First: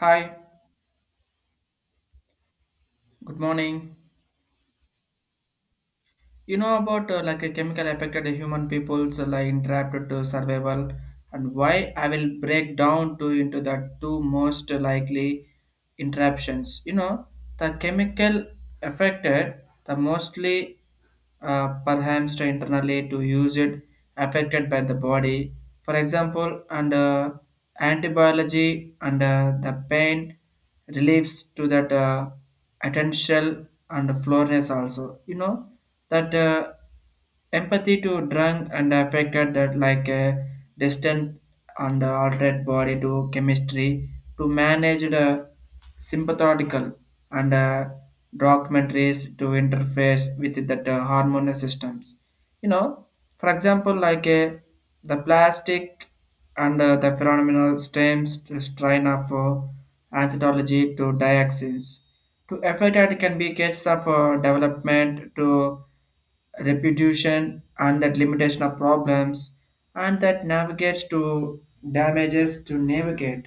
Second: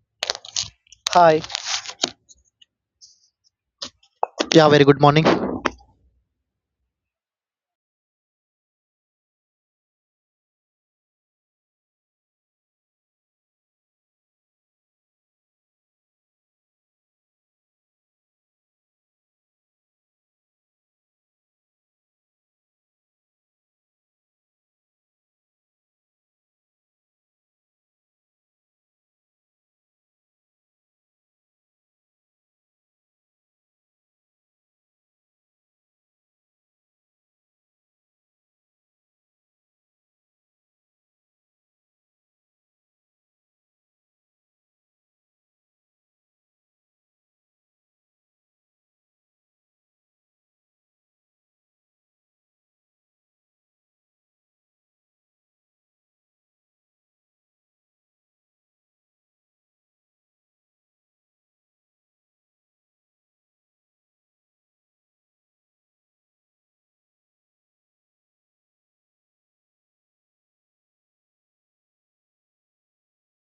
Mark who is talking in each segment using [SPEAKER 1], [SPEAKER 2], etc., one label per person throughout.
[SPEAKER 1] Hi,
[SPEAKER 2] Hi.
[SPEAKER 1] good morning.
[SPEAKER 2] Yeah, very good morning.
[SPEAKER 1] You know about like a chemical affected human people's like interrupted to survival, and why I will break down to into the two most likely interruptions. You know the chemical affected the mostly perhaps to internally to use it affected by the body. For example, and antibiology and the pain relieves to that attentional and floorness also. You know that. Empathy to drunk and affected that like a distant and altered body to chemistry to manage the sympathetical and documentaries to interface with that hormonal systems. You know, for example, like the plastic and the phenomenal stems to strain of anthology to dioxins to effort that can be case of development to repetition and that limitation of problems and that navigates to damages to navigate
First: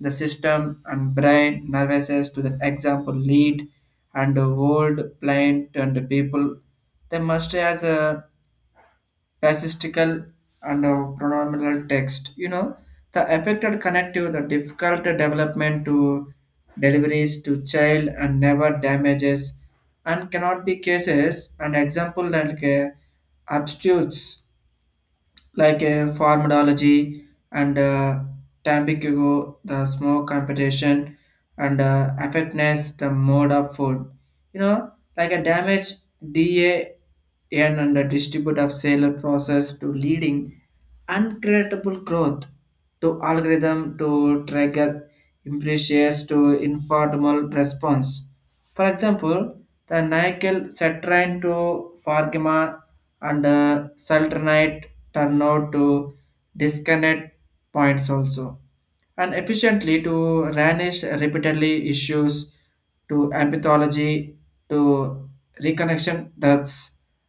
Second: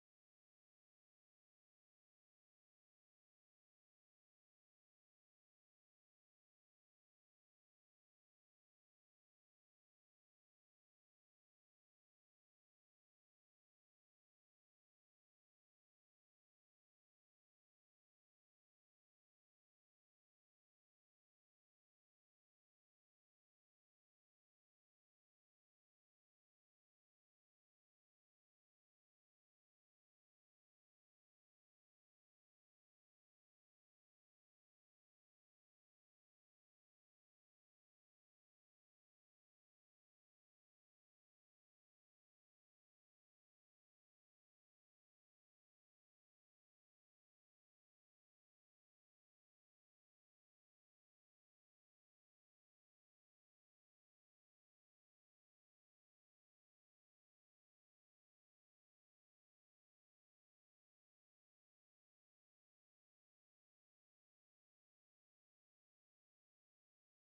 [SPEAKER 1] the system and brain nervouses to the example lead and the world plant and the people they must as a racistical and pronominal text. You know, the affected connective, the difficult development to deliveries to child and never damages and cannot be cases and example like obtuse like a formidology and tampico, the smoke competition and effectiveness, the mode of food. You know, like a damage DAN and the distribute of sale process to leading uncreditable growth to algorithm to trigger imprecious to informal response, for example, the nickel citrine to forgma and sultronate turn out to disconnect points also, and efficiently to vanish repeatedly issues to empathology to reconnection ducts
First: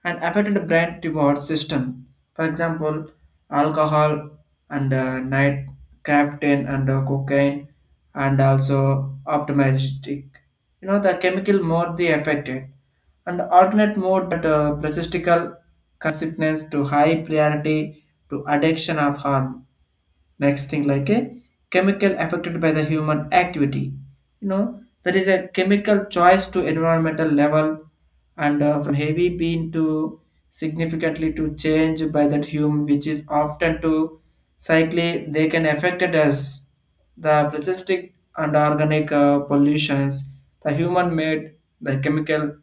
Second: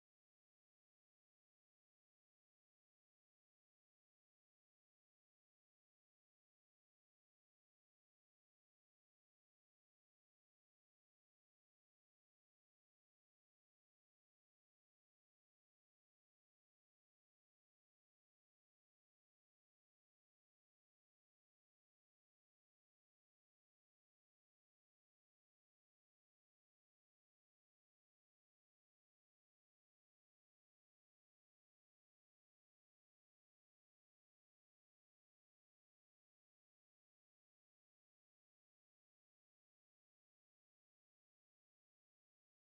[SPEAKER 1] and affected brain reward system. For example, alcohol and night caffeine and cocaine and also optimistic. You know the chemical mode they affected and alternate mode that persistical consciousness to high priority to addiction of harm. Next thing, like a chemical affected by the human activity. You know, there is a chemical choice to environmental level and from heavy being to significantly to change by that human, which is often to cycle they can affected us, the plastic and organic pollutions, the human made the chemical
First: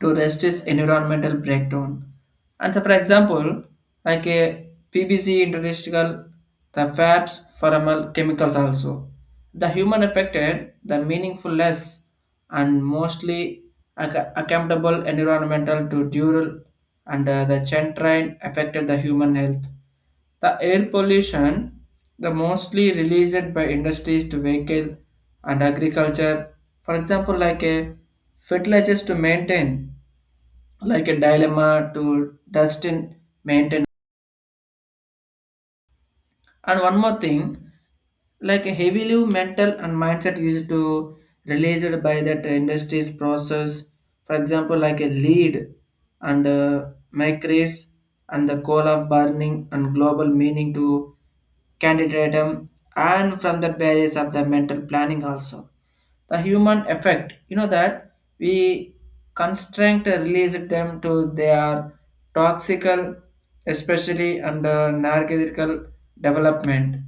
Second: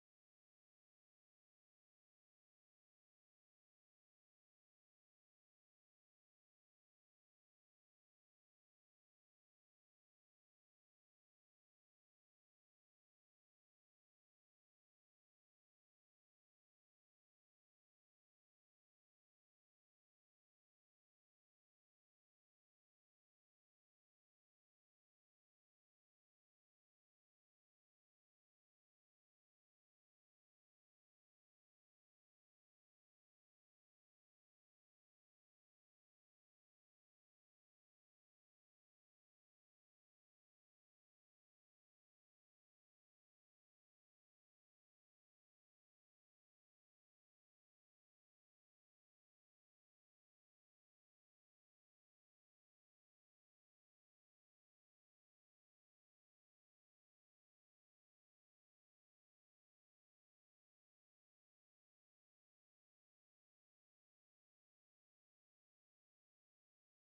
[SPEAKER 1] to resist environmental breakdown. And so, for example, like a PBC industrial, the fabs, formal chemicals also. The human affected, the meaningful less, and mostly accountable environmental to dural and the chain train affected the human health. The air pollution, the mostly released by industries to vehicle and agriculture, for example, like a fertilizers to maintain, like a dilemma to dust in maintenance. And one more thing, like heavily mental and mindset used to released by that industry's process. For example, like a lead and micris and the coal of burning and global meaning to candidatum and from the barriers of the mental planning also. The human effect, you know, that we constraint released them to their toxical, especially under narcotical development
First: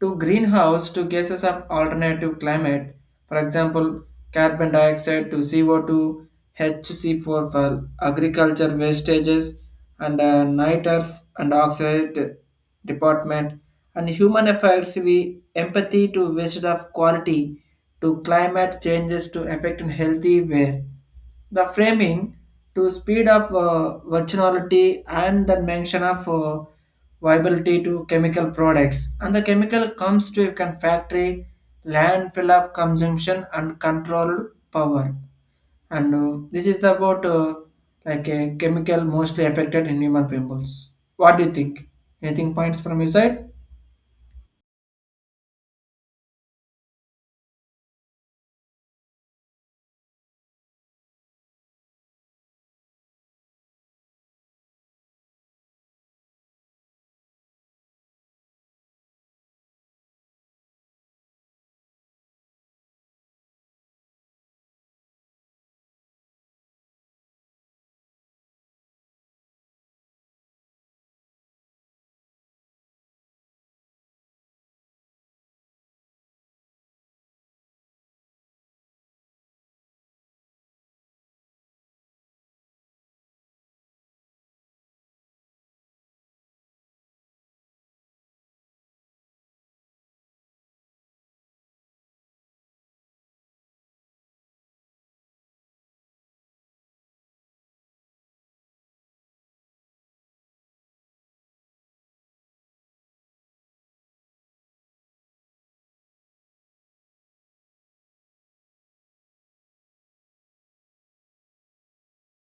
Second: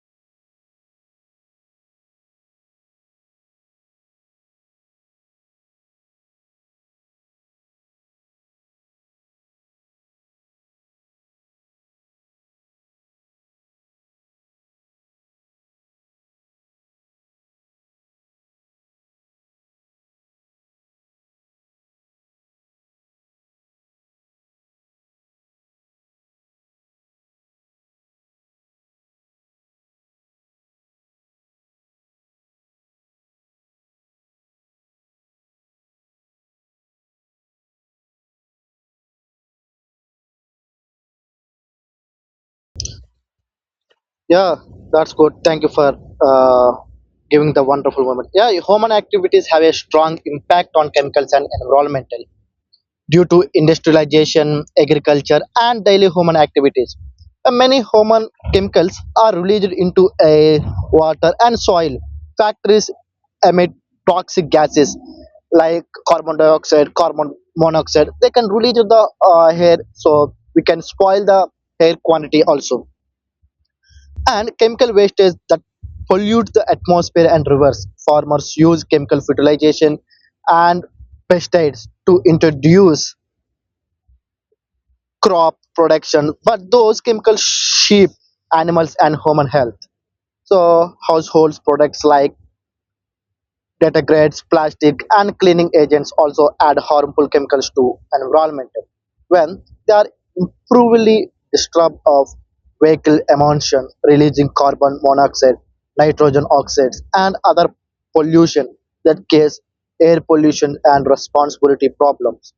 [SPEAKER 1] to greenhouse to gases of alternative climate, for example, carbon dioxide to CO2, HC4 for agriculture wastages, and nitrous and oxide department, and human affairs we empathy to waste of quality to climate changes to affect in healthy way, the framing to speed of virginality and the mention of viability to chemical products and the chemical comes to a factory landfill of consumption and controlled power. And this is the about like a chemical mostly affected in human peoples. What do you think? Anything points from your side?
[SPEAKER 2] Yeah, that's good. Thank you for uh, giving the wonderful moment. Yeah, human activities have a strong impact on chemicals and environmental due to industrialization, agriculture, and daily human activities. Many human chemicals are released into air, water, and soil. Factories emit toxic gases like carbon dioxide, carbon monoxide. They can release the air, so we can spoil the air quantity also and chemical wastage that pollute the atmosphere and rivers. Farmers use chemical fertilization and pesticides to introduce crop production, but those chemicals sheep, animals, and human health. So households products like detergents, plastic and cleaning agents also add harmful chemicals to environment when they are improperly disturbed of vehicle emulsion, releasing carbon monoxide, nitrogen oxides, and other pollution that cause air pollution and responsibility problems,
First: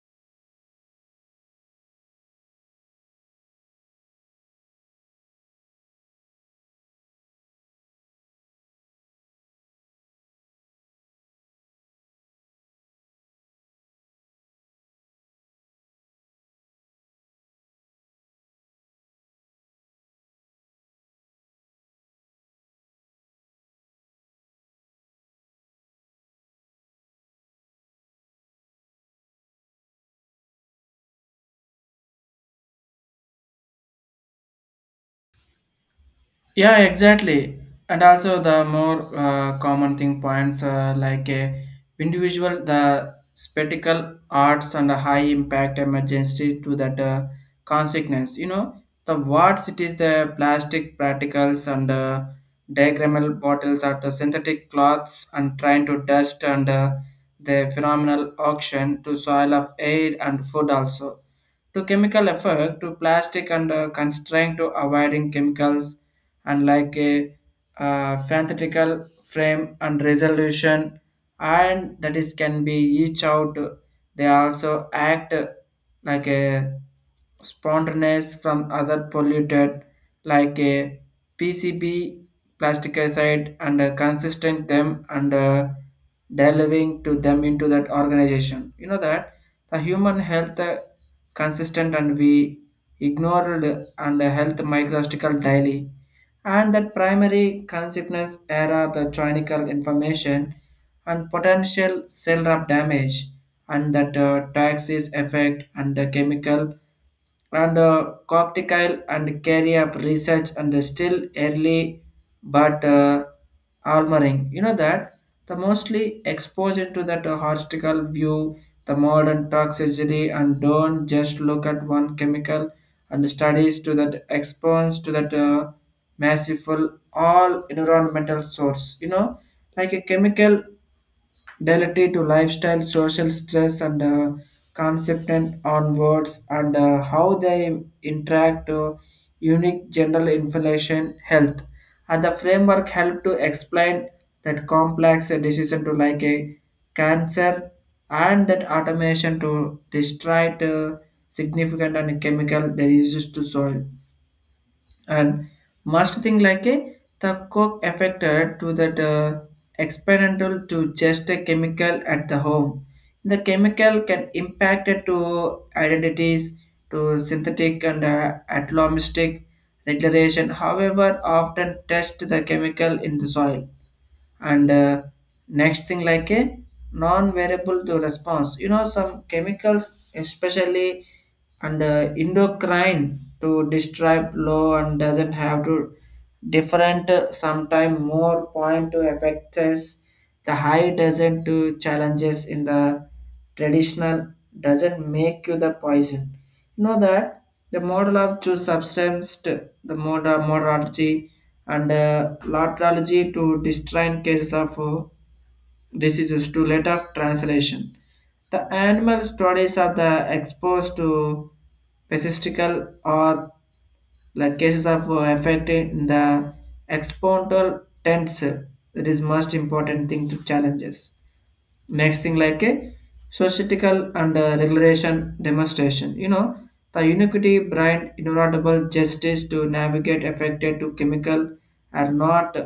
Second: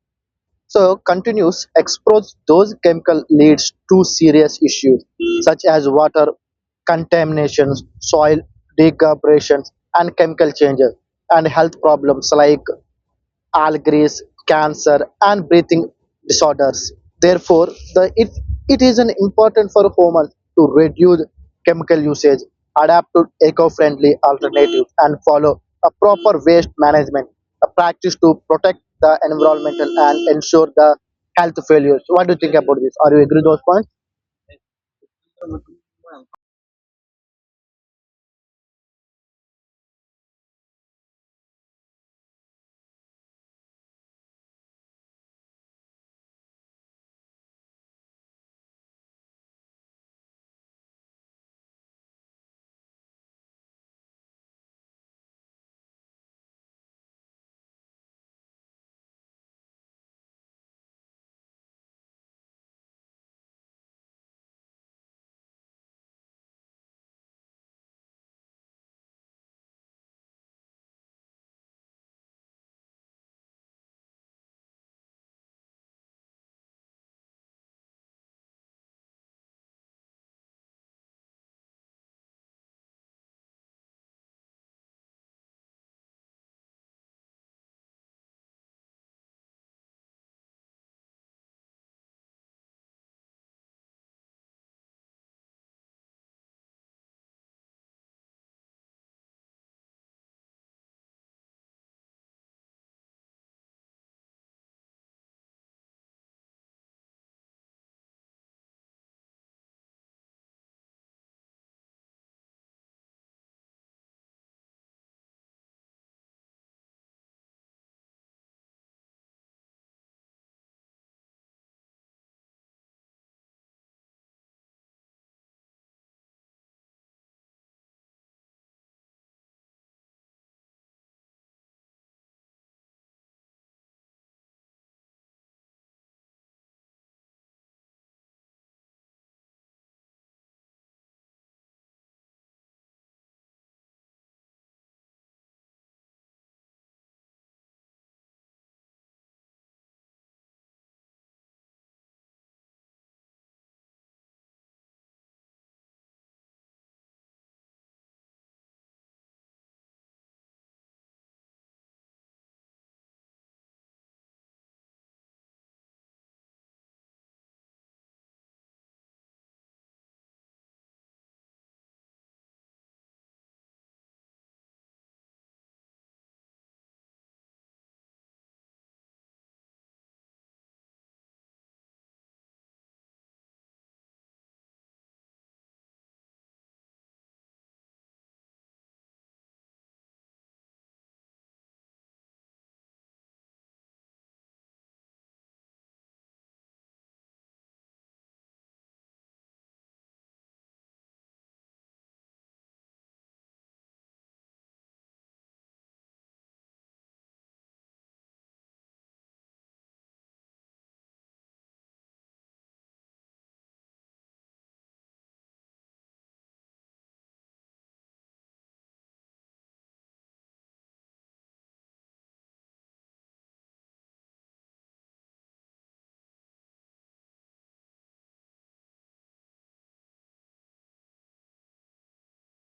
[SPEAKER 2] so continuous exposure those chemical leads to serious issues such as water contamination, soil degradation, and chemical changes, and health problems like allergies, cancer, and breathing disorders. Therefore, the, it, it is an important for humans to reduce chemical usage, adapt to eco-friendly alternatives, and follow a proper waste management, a practice to protect the environmental and ensure the health failures. What do you think about this? Are you agree with those points?
[SPEAKER 1] Yeah, exactly. And also the more common thing points, like a individual, the spectacle arts and a high impact emergency to that consequence. You know, the what it is the plastic particles and diagrammal bottles are the synthetic cloths and trying to dust and the phenomenal auction to soil of air and food also to chemical effect to plastic and constraint to avoiding chemicals and like a fanatical frame and resolution and that is can be each out, they also act like a spontaneous from other polluted like a PCB plasticicide and consistent them and delivering to them into that organization. You know that the human health consistent and we ignored and health microstical daily and that primary consequence era the clinical information and potential cell damage and that taxis effect and the chemical and cocktail and carry of research and the still early, but armoring, you know, that the mostly exposure to that hostile view, the modern toxicity and don't just look at one chemical and studies to that exposed to that massive all environmental source. You know, like a chemical delete to lifestyle, social stress, and concept and onwards, and how they interact to unique general information health. And the framework help to explain that complex decision to like a cancer and that automation to destroy significant and chemical that is used to soil, and must think like a the coke affected to that experimental to just a chemical at the home, the chemical can impact it to identities to synthetic and atomistic regulation, however often test the chemical in the soil. And next thing, like a non-variable to response. You know, some chemicals, especially and endocrine to describe low and doesn't have to different sometime more point to affect us, the high doesn't do challenges in the traditional doesn't make you the poison. You know that the model of choose substance, moderology and laterology to describe cases of diseases to let of translation. The animal studies of the exposed to pesticidal or like cases of affecting the exponential tensor. That is most important thing to challenges. Next thing, like a societical and regulation demonstration. You know, the unicity brand inevitable justice to navigate affected to chemical and not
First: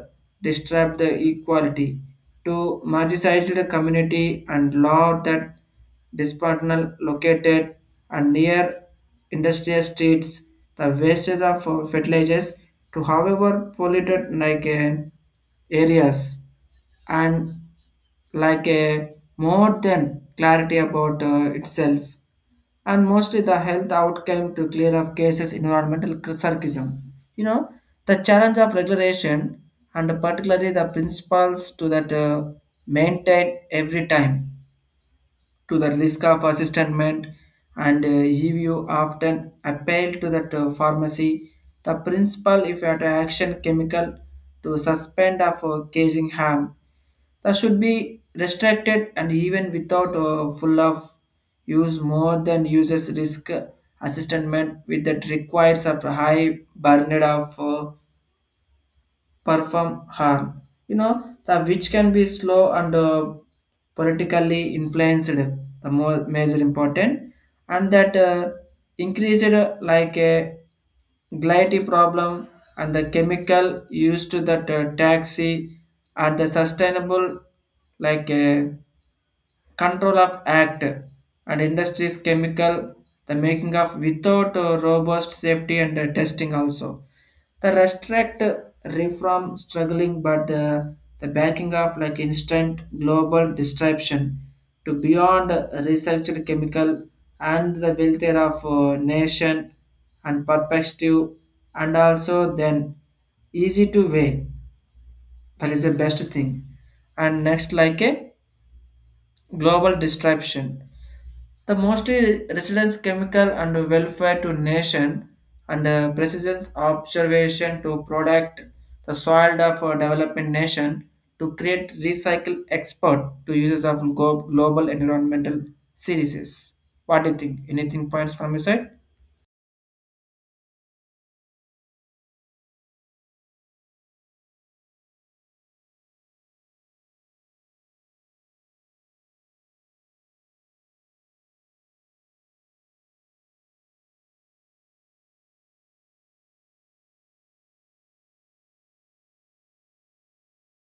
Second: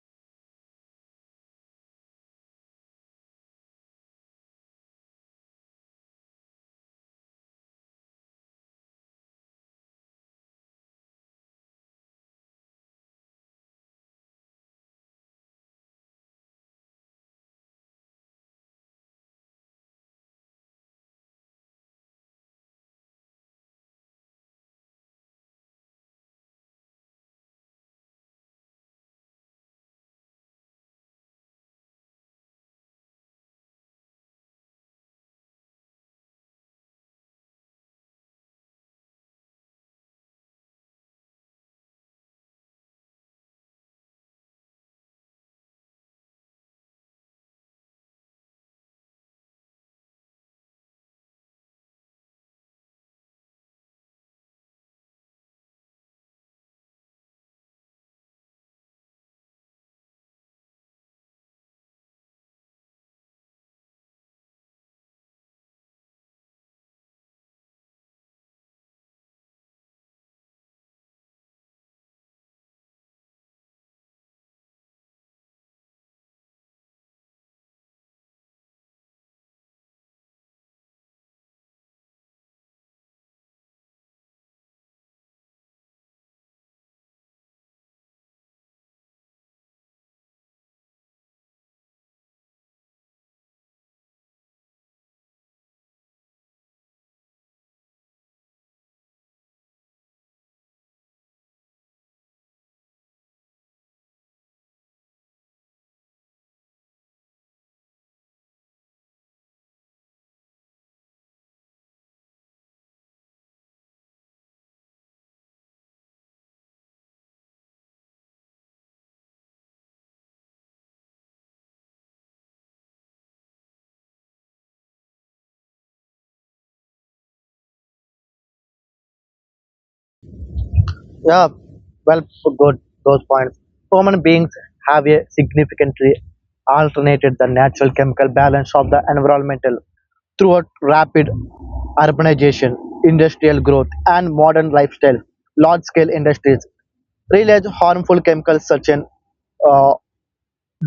[SPEAKER 1] disturb the equality to marginalized the community and law that dispersal located and near industrial streets, the wastage of fertilizers to however polluted like areas and like a more than clarity about itself and mostly the health outcome to clear of cases environmental circism. You know, the challenge of regulation and particularly the principles to that maintain every time to the risk of assistance and EVO often appeal to that pharmacy. The principal if at action chemical to suspend of causing harm. That should be restricted and even without full of use more than uses risk assessment with that requires of high burden of perform harm. You know, the which can be slow and politically influenced, the more major important, and that increased like a Gliety problem and the chemical used to that taxi and the sustainable like Control of Act and Industries Chemical, the making of without robust safety and testing also. The restrict reform struggling, but the backing of like instant global disruption to beyond researched chemical and the welfare of nation and perspective, and also then easy to weigh, that is the best thing. And next like a global disruption, the mostly residence chemical and welfare to nation and precision observation to product, the soil of a developing nation to create recycle export to users of global environmental series. What do you think? Anything points from your side?
[SPEAKER 2] Yeah, well put good those points. Human beings have a significantly alternated the natural chemical balance of the environmental throughout rapid urbanization, industrial growth, and modern lifestyle. Large-scale industries release harmful chemicals such as uh,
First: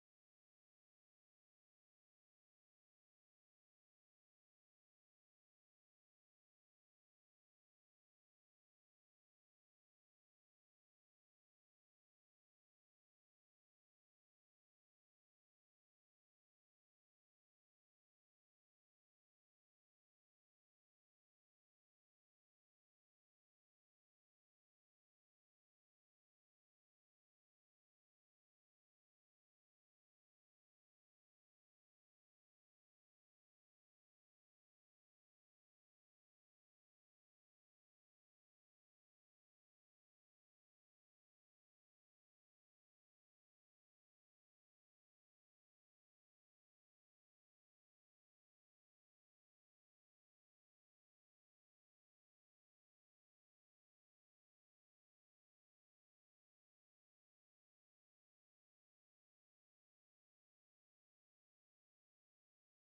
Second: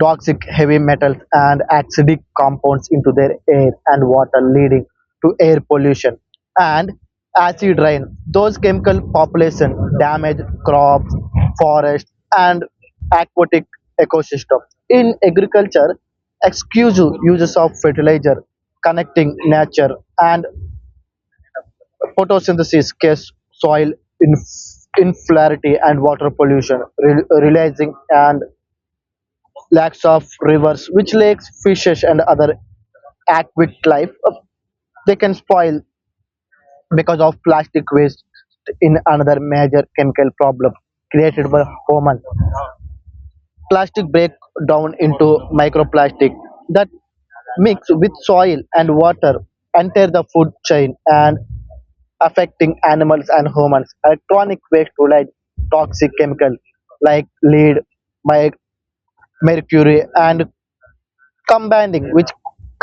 [SPEAKER 2] toxic heavy metals and acidic compounds into their air and water leading to air pollution and acid rain, those chemical population damage crops, forests, and aquatic ecosystem in agriculture, exclusive uses of fertilizer connecting nature and photosynthesis cause soil inferiority and water pollution, releasing and lakes of rivers, which lakes, fishes, and other aquatic life they can spoil because of plastic waste in another major chemical problem created by human. Plastic break down into microplastic that mix with soil and water, enter the food chain and affecting animals and humans. Electronic waste to light toxic chemical like lead, mi- mercury and combining with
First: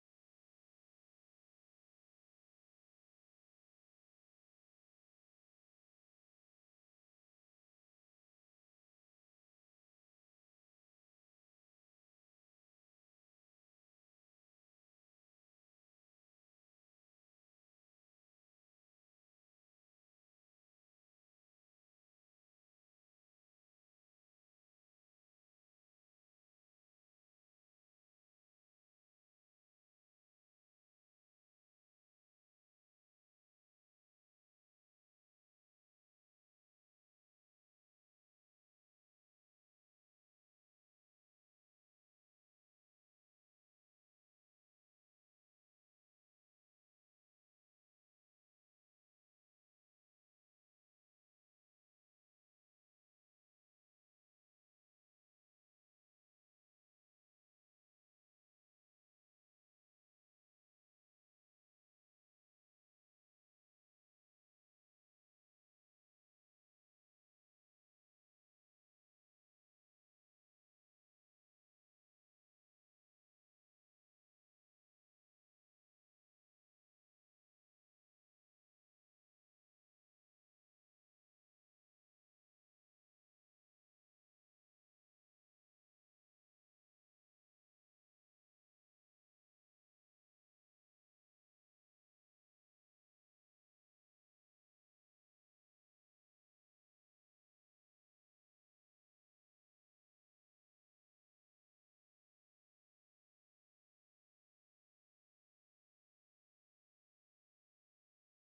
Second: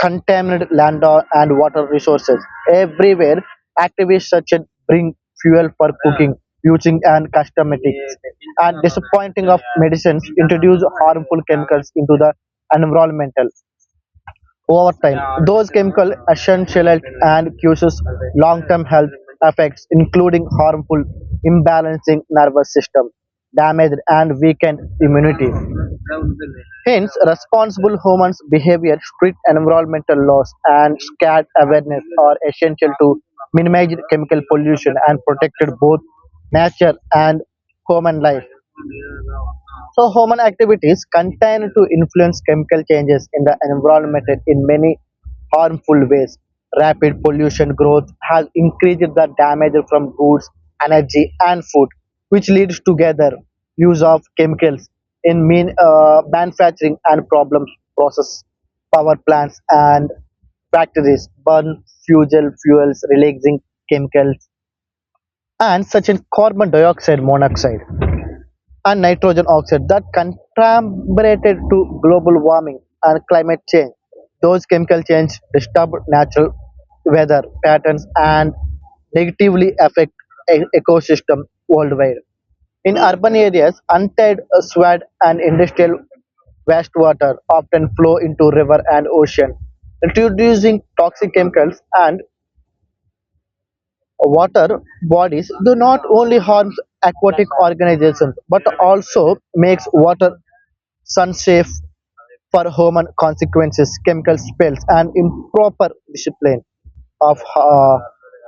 [SPEAKER 2] contaminated land and water resources everywhere. Activists such as bring fuel for cooking, using and cosmetics, and disappointing of medicines introduce harmful chemicals into the environmental over time. Those chemical essentials and causes long-term health effects, including harmful, imbalancing nervous system, damage, and weakened immunity. Hence, responsible humans' behavior, strict environmental laws, and scarce awareness are essential to minimize chemical pollution and protect both nature and human life. So human activities continue to influence chemical changes in the environment in many harmful ways. Rapid pollution growth has increased the damage from goods, energy, and food, which leads together use of chemicals in manufacturing and problem process. Power plants and factories burn fossil fuels, releasing chemicals and such as carbon dioxide, monoxide and nitrogen oxide that contributed to global warming and climate change. Those chemical changes disturb natural weather patterns and negatively affect ecosystem worldwide. In urban areas, untied and industrial wastewater often flow into river and ocean, introducing toxic chemicals and water bodies do not only harm aquatic organisms but also makes water unsafe for human consequences, chemical spills, and improper discipline of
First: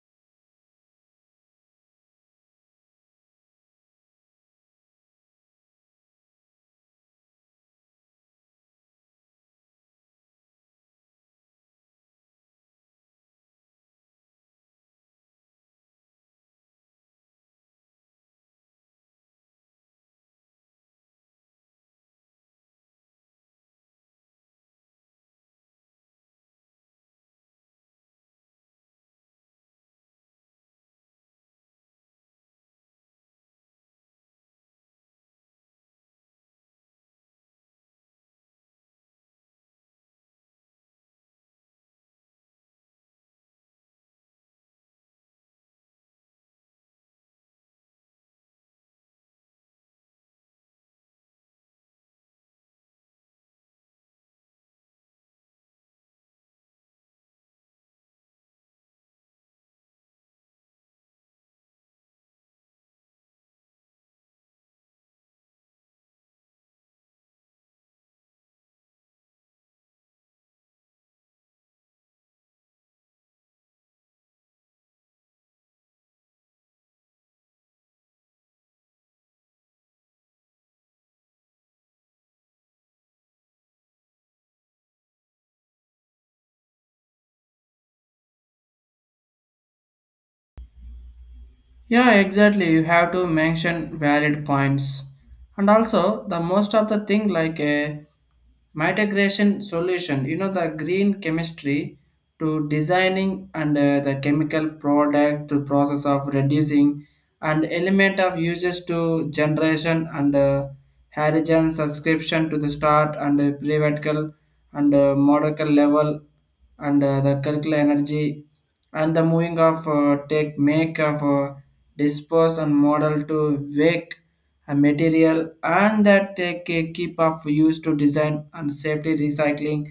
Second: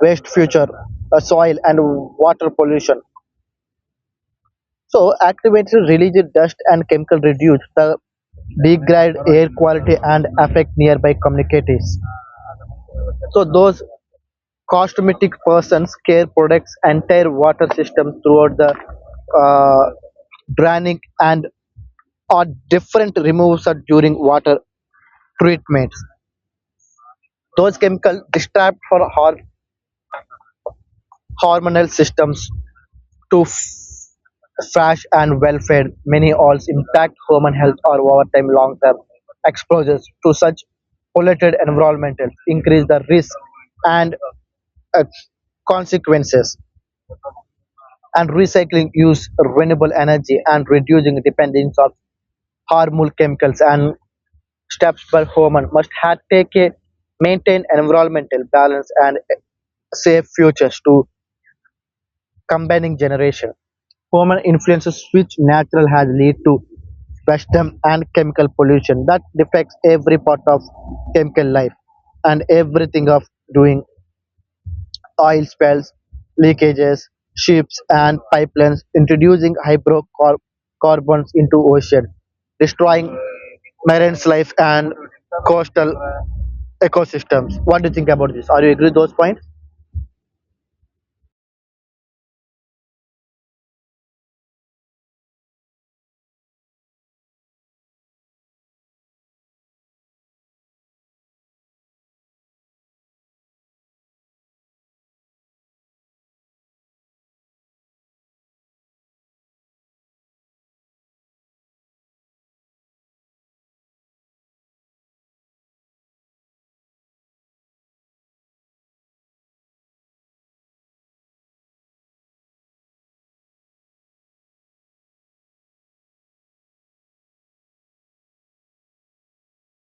[SPEAKER 2] waste future soil and water pollution, so activated releases dust and chemical reduce the degrade air quality and affect nearby communities, so those cosmetic persons care products entire water system throughout the uh, draining and are different removes are during water treatments. Those chemicals distract for hormonal systems to fresh and welfare. Many also impact human health or over time long term exposures to such polluted environments increase the risk and uh, consequences. And recycling use renewable energy and reducing dependence on harmful chemicals and steps per human must have take a maintain environmental balance and save futures to combining generation. Human influences which natural has lead to Western and chemical pollution that affects every part of chemical life and everything of doing. Oil spills, leakages, ships and pipelines introducing hydrocarbons into ocean, destroying marine life and coastal ecosystems. What do you think about this? Are you agree with those points?
[SPEAKER 1] Yeah, exactly. You have to mention valid points. And also, the most of the thing like a mitigation solution, you know, the green chemistry to designing and the chemical product to process of reducing and element of uses to generation and hydrogen subscription to the start and prevatical and molecular level and the circular energy and the moving of take make of dispose and model to wake a material and that take a keep of use to design and safety recycling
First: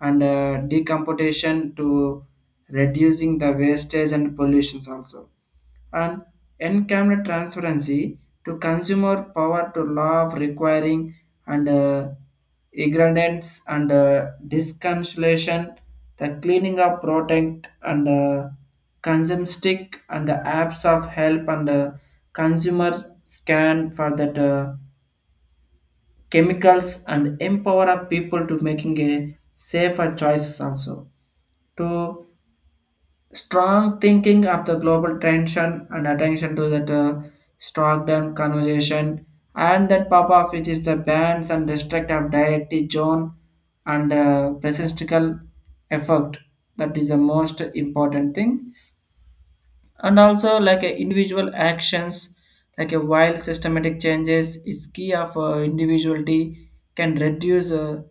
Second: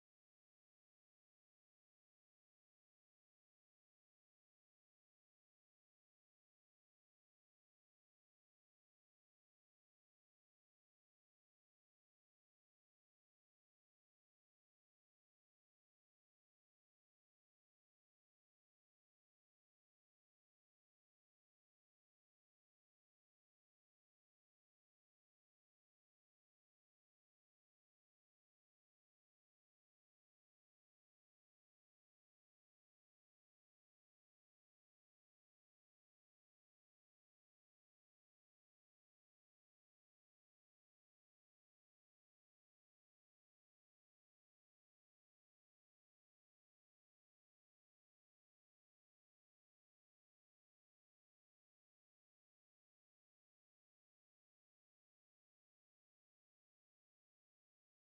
[SPEAKER 1] and decomposition to reducing the wastage and pollutions also and encamped transparency to consumer power to law of requiring and ignorance and disconsolation, the cleaning up protect and consume stick and the apps of help and consumer scan for that chemicals and empower of people to making a safer choices also to strong thinking of the global tension and attention to that Stockholm conversation and that pop off which is the bans and restrict of directly John and physical effect, that is the most important thing. And also like a individual actions, like a while systematic changes is key of individuality can reduce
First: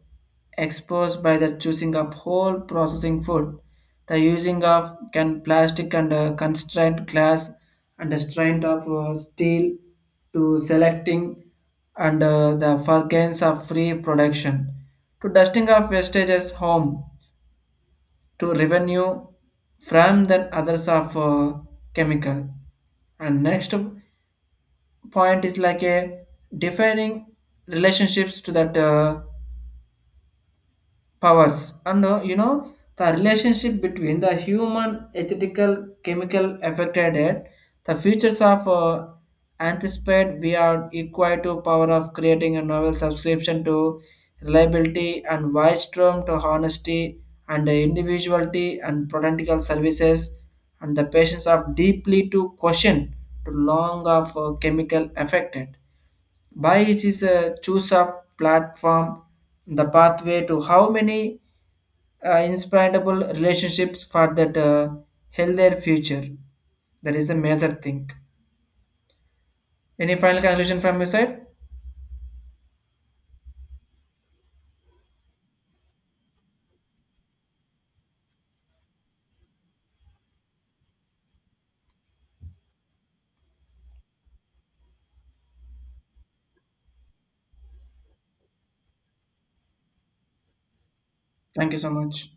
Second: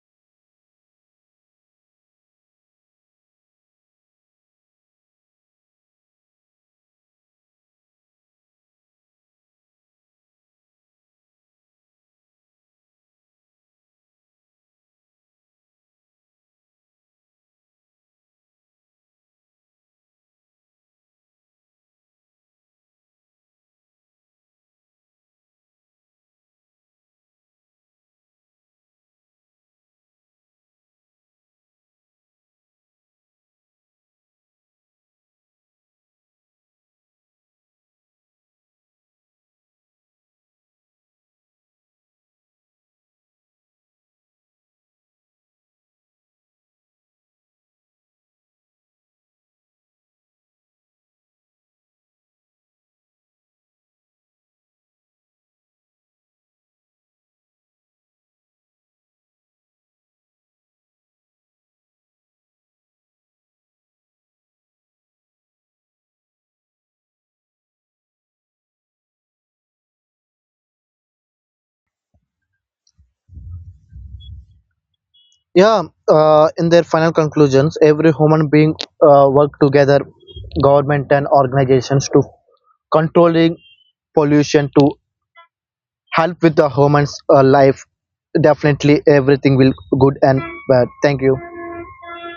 [SPEAKER 1] exposed by the choosing of whole processing food, the using of can plastic and constrained glass and the strength of steel to selecting and the furgance of free production to dusting of wastages home to revenue from than others of chemical. And point is like a defining relationships to that powers, and you know the relationship between the human ethical chemical affected it, the futures of anticipate we are equal to power of creating a novel subscription to reliability and wise term to honesty and the individuality and protectical services and the patients are deeply to question to long of chemical affected by it is a choose of platform, the pathway to how many inspirable relationships for that healthier future. That is a major thing. Any final conclusion from your side?
[SPEAKER 2] Yeah. In their final conclusions, every human being work together, government and organizations to controlling pollution to help with the human's life. Definitely, everything will good and bad. Thank you.
[SPEAKER 1] Thank you so much.